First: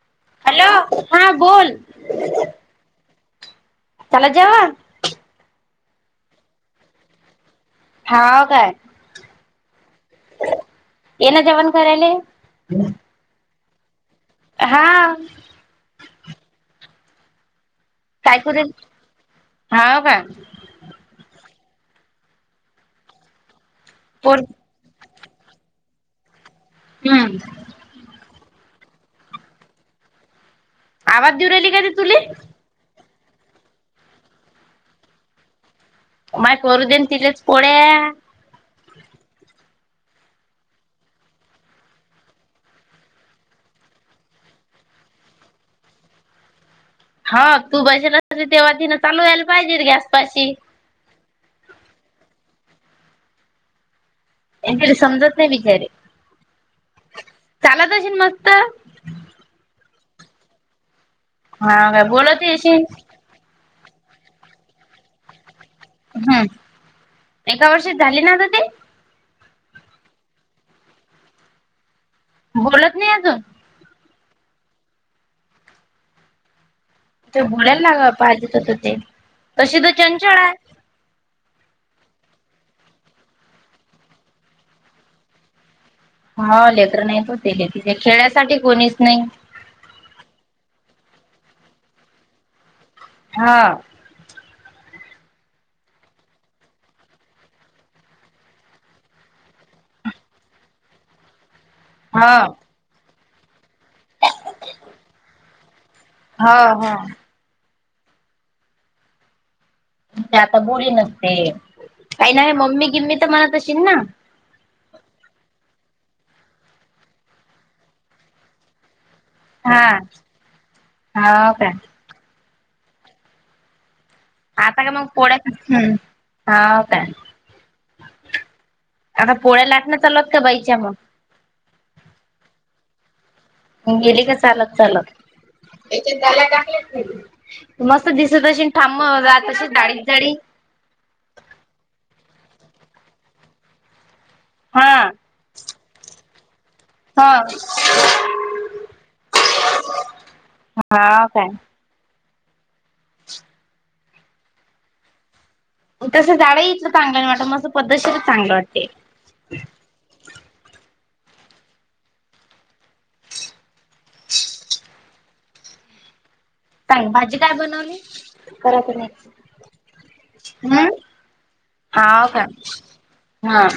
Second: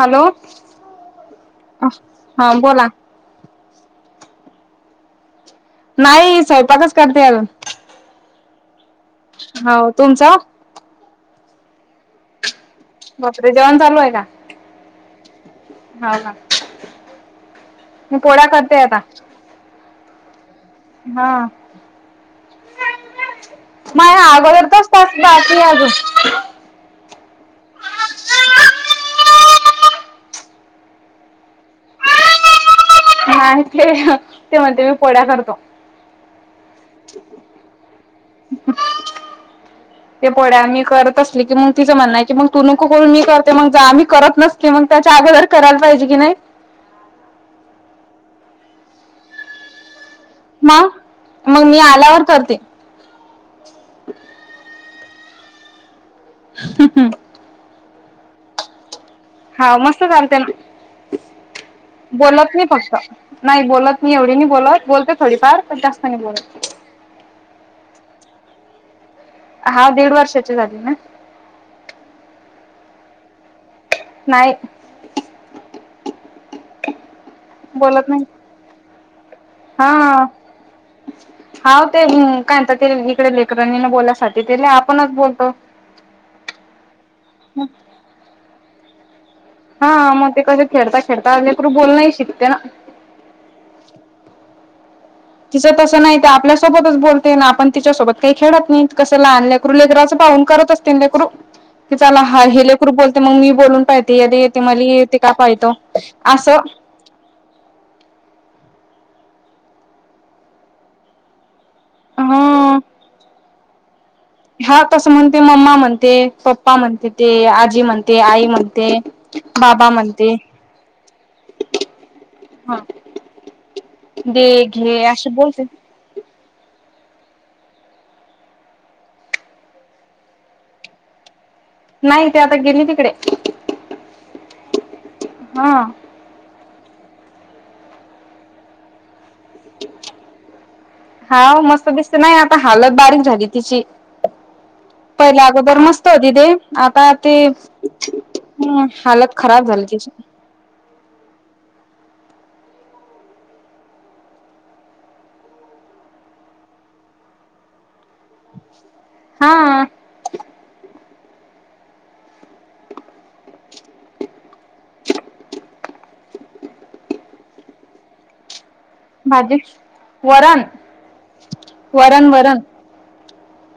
Hello hello हा बोल हा बोला चला जेव नाही स्वयंपाकच करते अर. हा काय हो तुमचा. येना जेवण करायला. माते जेवण चालू आहे का? हा हा हा काय करून हा का हा माया्या पोर अगोदरताच बस बाकी अज! हम्म आवाज देऊ राहिली का ती तुला! मा ते ते म्हणते मी पोळ्या करतो माय करू देन तिलेच पोळ्या ते पढ्या आम्ही करत असली की मग तिचं म्हणणं की मग तू नको करून मी करते मग जा आम्ही करत नसते. कि मग त्याच्या अगोदर करायला पाहिजे की नाही. हा तू बसेला तेव्हा ति चालू वयला पाहिजे गॅस पाशी. मग मग मी आल्यावर करते. तरी समजत नाही बिचारे. ह हम् चालातशील मस्त. हा मस्त चालते हा काय बोलवते बोलत नाही अशी फक्त! नाही बोलत मी एवढी नाही बोलत बोलते थोडीफार पण जास्त. नाही हम् बोलत एका वर्षी झाले ना तर ते. हा दीड वर्षाची झाली ना बोलत नाही अजून नाहीय ते बोलाला ना ग पाहिजेच होत ते तशी हा तर चंचळ आहे हा ते कायत इकडे लेकरणीने बोलायसाठी त आपणच बोलतो होले तर नाही हो ते ते खेळ्यासाठी कोणीच नाही हा मग ते कसं खेळता खेळता लेकरू बोलण शिकते ना हा तिचं तसं नाही ते आपल्यासोबतच बोलते ना आपण तिच्यासोबत काही खेळत नाही कसं लहान लेकरू लेकरराचं पाहून करत अस तिंदे कुड की चला हा हि लेकरू बोलते मग मी बोलून पाहिते या येते मला येते का पाहतो हा असं हा आता बोळी नसते काही नाही हा मम्मी गिम्मी तर मनात असशीील ना हा तसं म्हणते मम्मा म्हणते पप्पा म्हणते ते आजी म्हणते आई म्हणते बाबा हा म्हणते हो काय हा दे आता का घे मग अस पोळ्या बोलते हम्म हा काय आता पोळ्या लाटणं चालत का बाईच्या मग नाही ते आता गेली तिकडे. गेली का चालत चालत. हा मस्त दिस तशी ांम राातशी डाळीत जाडी. हा मस्त दिसते नाही आता हालत बारीक झाली तिची हा पहिला अगोदर मस्त होती ते आता ते हा ह हालत खराब झाली तची हां का? तसं झाडंही इथलं चांगलं वाटतं मसं पद्धशर चांगलं वाटते. हा. सांग भाजी काय बनवली करायचं नाही. भाजी वरण हाव वरण का वरण हा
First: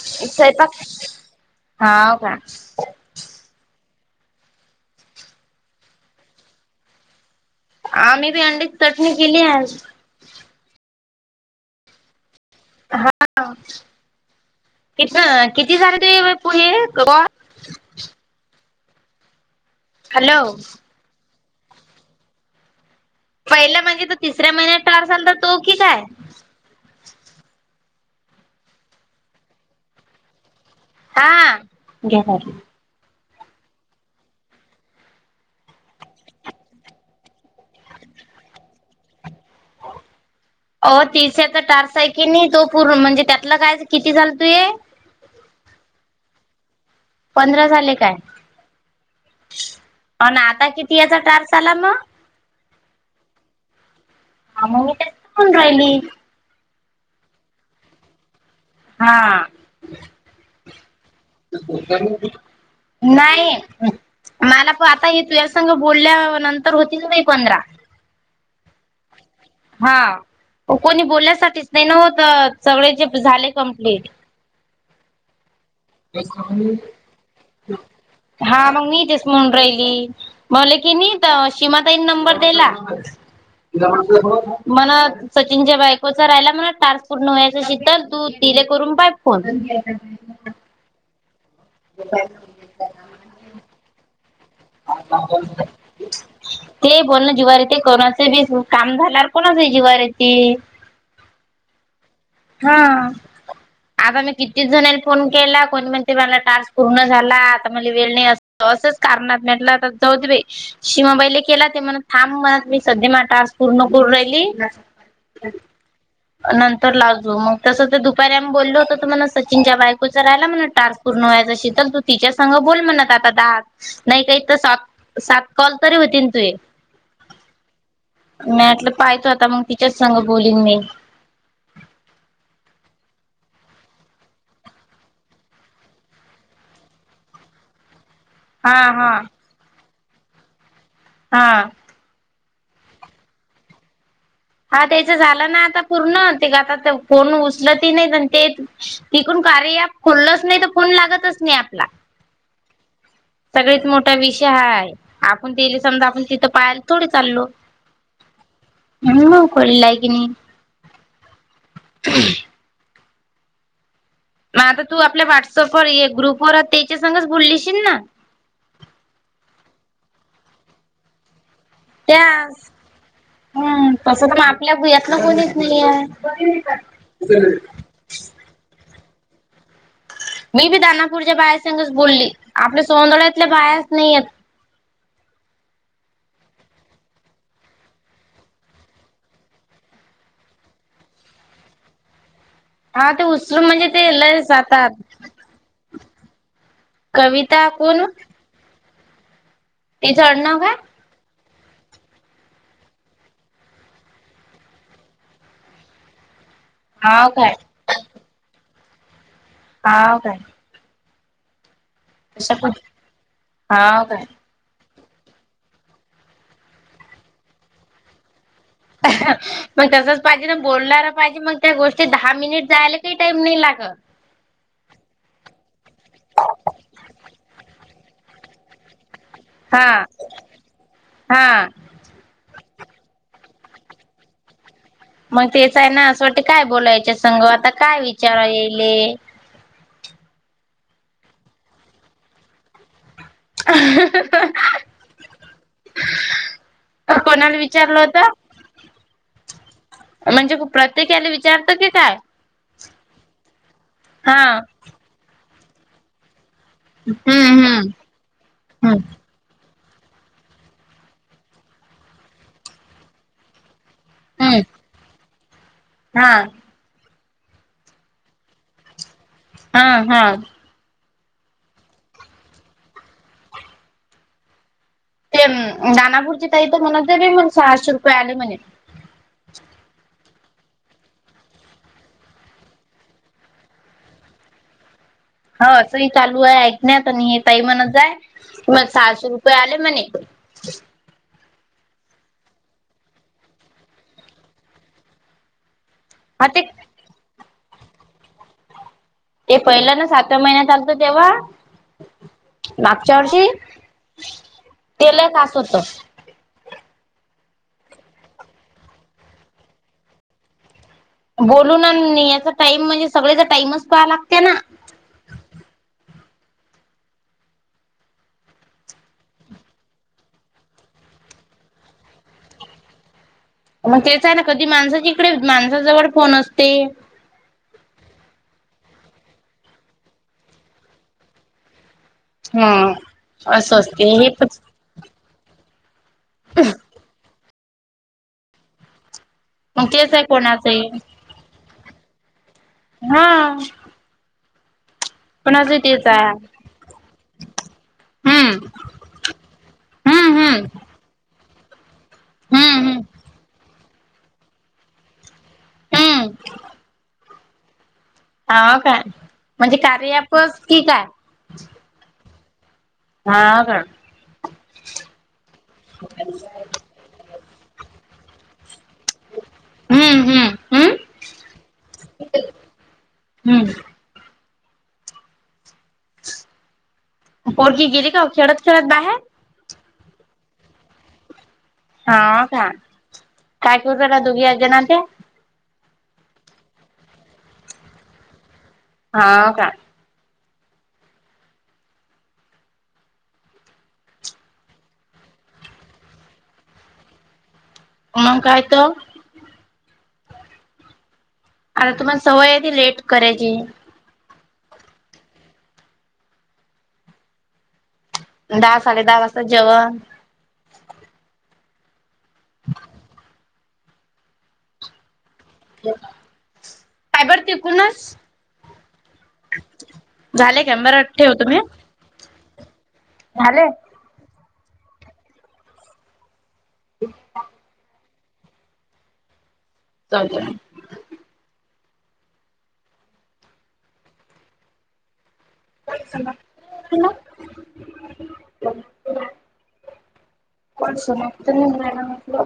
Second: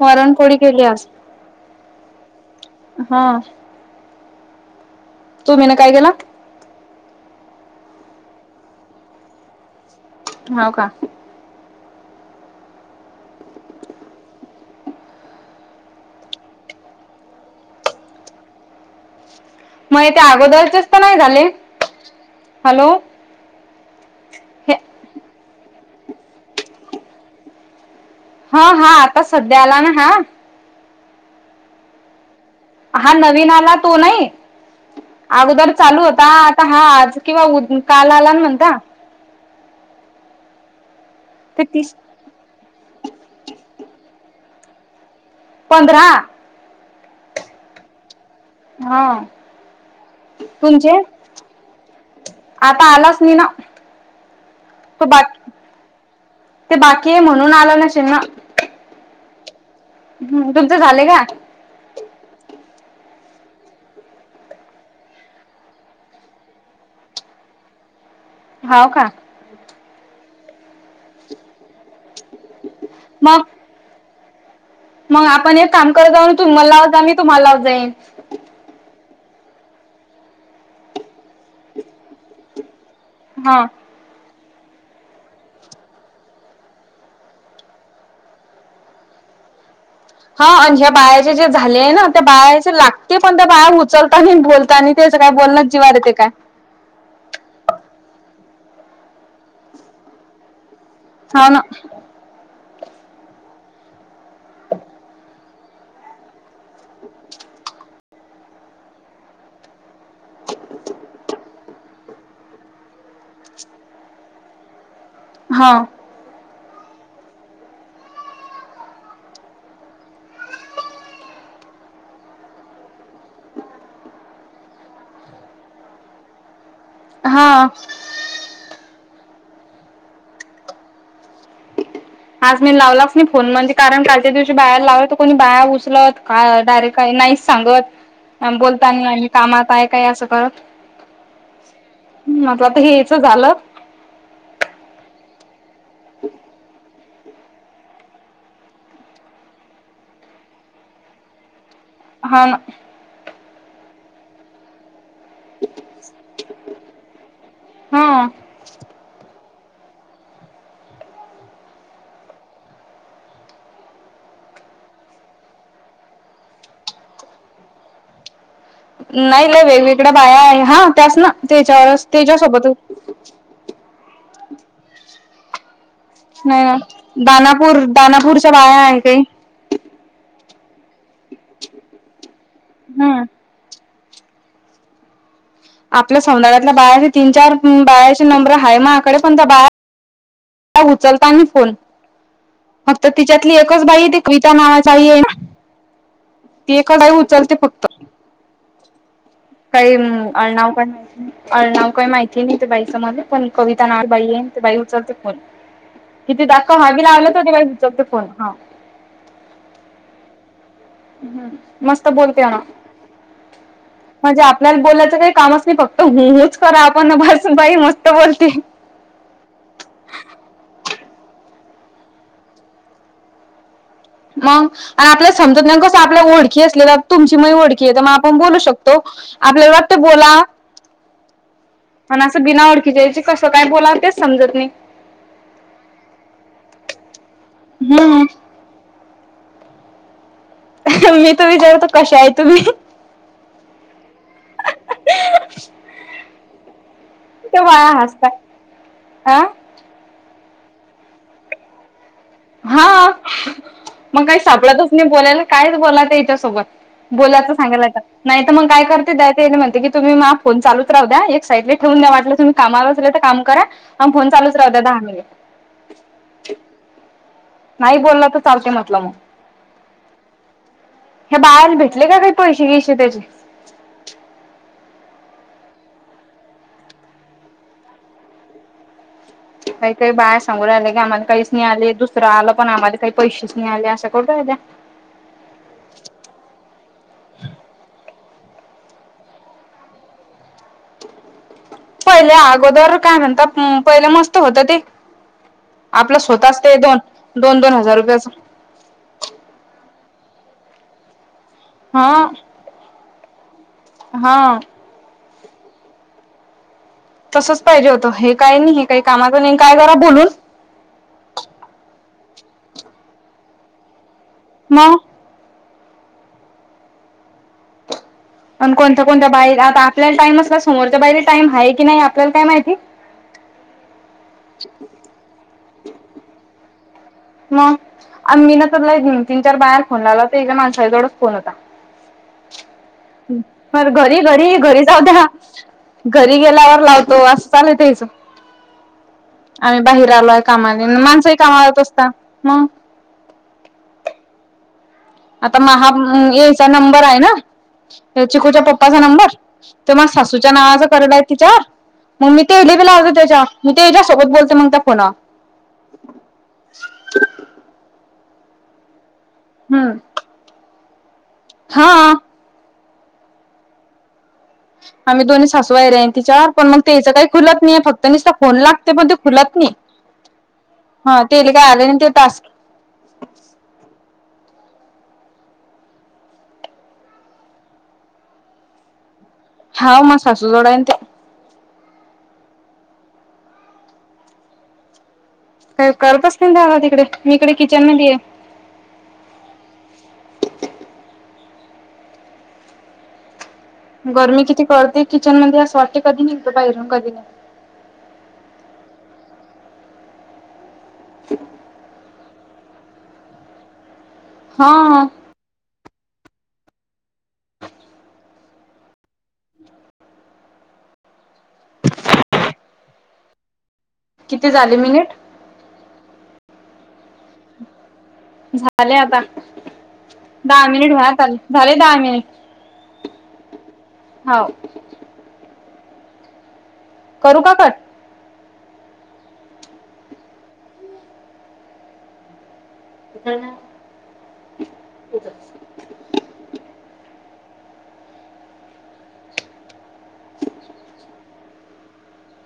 वरण पोळी केली आज हा का? हा. तु्ही ना काय केला. आम्ही बी अंडीची चटणी केली आहे. हो का? हा किती किती झाले तु पुढे ग. मग ते हॅलो अगोदरचेच तर नाही झाले हॅलो. पहिलं म्हणजे तर तिसऱ्या महिन्यात हे टार झाल तर तो की काय? हा हा आता सध्या आला ना हा. हा. हा नवीन आला तो नाही. अगोदर चालू होता आता हा आज किंवा उ काल आला ना म्हणता. हो तिश तर ते तीस टारसाई कि नाही तो पूर्ण म्हणजे त्यातला काय किती झालं तू आहे. पंधरा. पंधरा झाले काय? हा. अन आता तुणचे किती याचा टार्स आला मग आता आलाच नाही ना. ह मग मी तो बाकी तेन राहिली. ते बाकी आहे म्हणून आलं नाशनना. हा. हम् तुमचं झालंय का? नाही. मला प आता हे तु संघ बोलल्या नंतर होतील नाही पंधरा होव का? हा कोणी बोलण्यासाठीच नाही ना होत सगळे जे मग झाले कम्प्लीट मग आपण एक काम करत जाऊून तुमला लाव जा मी तुम्हाला लाव जाईन. हा मग नी तेस म्हून राहिली मले की नी सीमा ताईन नंबर दिला. हा मण सचिनच्या बायकोच राहायला म्हणा टारस पूर्ण व्हायचं चितल तू तिले करून पाय हो. हा आणि ह्या बाळाचे जे झाले ना त्या बाळाचे लागते पण त्या बाया उचलताना बोल. ह बोल. ते बोलण जीवारीती कोणाच बी काम झाल्यावर कोणा जीवारीती सना हा आता मी किती जणांनी फोन केला कोणी म्हण. ते मला टारस् पूर्ण झाला आता मला वेळ नाही असंच कारणात म्हटलं तर जा बा. शिमाबाैले केला ते म्हण थांब म्हणत मी सध्या मा टस पूर्ण करून राहिली. हा नंतर लागजो मग तसं तर दुपारी आम्ही बोललो होत तर म्हणला सचिनच्या बायकोचं राहिला म्हण टार पूर्ण व्हायच असशील तर तू तिच्या संघ बोल म्हणत आता दहा नाही काही तर सात सात कॉल तरी होती तु हा मटलं पाहतो आता मग टीचर सांग बोलीन मी आज मी लावलाच नाही फोन मध्ये कारण कालच्या दिवशी बाहेर लावलं तर कोणी बाहेया उचलत का डायरेक्ट काही नाहीच सांगत ह बोलताना आणि कामात आहे काय असं करत हा ह आता आता हेच झालं हा त्याच झालं ना आता पूर्ण ते आता फोन उचल ती नाही ते तिकून कार्य खोललच नाही तर फोन लागतच नाही आपला हा ना सगळीत मोठा विषय ह आपण दिले समजा आपण तिथं पाहिल तोडी चालल हा ह म खळी लागनी हम् मग आता तू आपल्या व्हॉट्सअप ववर ग्रुपवर त्याच्या सच बोललीशील ना नाही नाही वेगवेगळ्या बाया आहे हा त्यास ना त्याच्यावर त्याच्यासोबतच हम तसं तर मग आपल्या भुयातलं कोणीच नाही आहे नाही ना दानापूर दानापूरच्या बाया आहे काही मी बी दानापूरच्या बायासघच बोलली आपल्या हम्म सोनदळ्यातल्या बायाच नाही आहेत आपल्या सौदााळ्यातल्या बाळाचे तीन चार बाळाचे नंबर आहे म आकडे पण त्या बा उचलताना फोन फक्त हा ते तिच्यातली उचलून एकच म्हणजे बाई ते त लयच कविता जातात. नावाचा आहेे ती ए का काय उचालते कविता फक्त कोण काही तिचं आडनाव अळणाव काय? पण अर्णाव काही माहिती आहे नाही ते बाई समजले पण कविता ना बाई आहे ते बाई उचलते पण किती दाखव हवी हाव लावलं त काय तेस विचवतेो फोन हा हा काय हम् मस्त बोलते असं ना पण हाव काय म्हणजे आपल्याला बोलायचं काही कामच नाही फक्त होच करा आपणजून बाई मस्त बोलते अ मग तसच पाहिजे ना बोलणार पाहिजे मग त्या गोष्टीत दहा मिनिट जायला काही टाइम नाही लागत मग आणि आपल्याला समजत नाही कसं आपल्यालाओखी असलेला तुमची महीओखी आहे तर मग आपण बोलू शकतो आपल्याला हा वाटत बोला हा आणि असं बिना ओळखीच्या यायचे कसं काय बोला तेच समजत नाही मग तेच आहे ना असं वाट काय बोलायचे संग आता काय हम्म विचारा येईल मी तू विचारतो कशा आहे तुम्ही अ [unintelligible] कोणाला ते वाळा विचारलं हसताात होत अं म्हणजे प्रत्येकाला विचारतं की काय हा मग हा काही सापडतच नाही बोलायला कायच बोला ते याच्यासोबत बोयचं हम्म सांगायलाय हम्म का नाही तर मग काय हम्म करते त्या ते म्हणते की तुम्हीग फो चालूच राह द्या एक साईडले ठेवून द्या वाटलं तुम्ही कामा अस तर काम करा हा फोन चालच हम्म राहत दहा मििट हा नाही बोललं तर चालते म्हटलं मग हा हा हे बाहेला भेटले का काही पैसे घैसे त्याचे ते दानापुरची ताई तर म्हणात म सहाशे रुपये आले म्हणत. काही काही बाहेर सांगून राहिले की आम्हाला काहीच नाही आले दुसरं आलं पण आम्हा काही पैसेच नाही आले असं करू राहिल्या. हो असं ह चालू आहे ऐकण्यात आणि हे ताई म्हणत जाय क मग सहाशे रुपये आले म्हणे. पहिले अगोदर काय म्हणता पहिले मस्त होत ते आपलं हा ते स्वतःचतय दोन दोन दोन हजार रुपयाच ते पहिलं ना सातव्या महिन्यातचालतं तेव्हा हा मागच्यावरती हा तेला कास होत तसच पाहिजे होतं हे काय नाही हे काही कामाातं काय करा बोलून बोलून याचा टाईम म्हणजे सगळेचा टाईमच पहा लागते ना म पण कोणत्या कोणत्या बाईर आता आपल्याला टाईमच का समोरच्या बाईरी टाईम आहे की नाही आपल्याला काय माहिती मग तेच आहे ना कधी माणसाच्यािकडे माणसाजवळ फोन असते मग मी ना तला एक तीन चार बाहेर फोन लावला तर एकदा माणसाच्या जवळच फोन होता ह असं म असते घरी हे पण घरी घरी जाऊ द्या घरी गेल्यावर लावतो असं चालयच आम्ही मग बाहेर तेच आलो आहे कामाने कोणाचही माणसंही कामा लात असता मग हा आता कोणाच म हा तेच आहे यायचा नंबर आहे ना चखूच्या हम्म पप्पाचा नंबर तर मग हम्म सासूच्या हम्म नावाचा कयला आहे तिच्यावर मग मी तेले हम्म बी हम्म लावतेो त्याच्या मी ते त्याच्यासोबत बोलतेो मग त्या फोना हम्म ह काय म्हणजे हम्म कार्यापस की काय हा हा का आम्ही दोन्ही सासूईरन ति चार पण मग त्याचं काही खुलत नाहीे फक्त निसता फोन लागत ते म खुलत नाही हम्म हम्म हम्म. हा ते काय आले ते तास हम्म ओळखी गेली का खेळत खेळत बाहेर हा म सासू जोडाय ते हा का कायकुर ना दुघी आ जेणते का करतच नाही दवा तिकडे मी इकडे किचन मध्ये आहे हा काय गरमी किती कळते किचन मध्ये असं वाटे कधी निघतो बाहेरून कधी नि मग काय त ह आता तुम्हाला सवयधी लेट करायची हा दहा साडे दहा वाजता जेवण [inaudible] किती झाले मिनिट सायबर टिकूनस झाले आता झाले दहा काय मिनिट वर बरं आले ठेवतो मी. झाले दहा मिनिट झाले हो करू का कट अ इ ना [inaudible] कोणस मगत नाही म्हला म्हटलं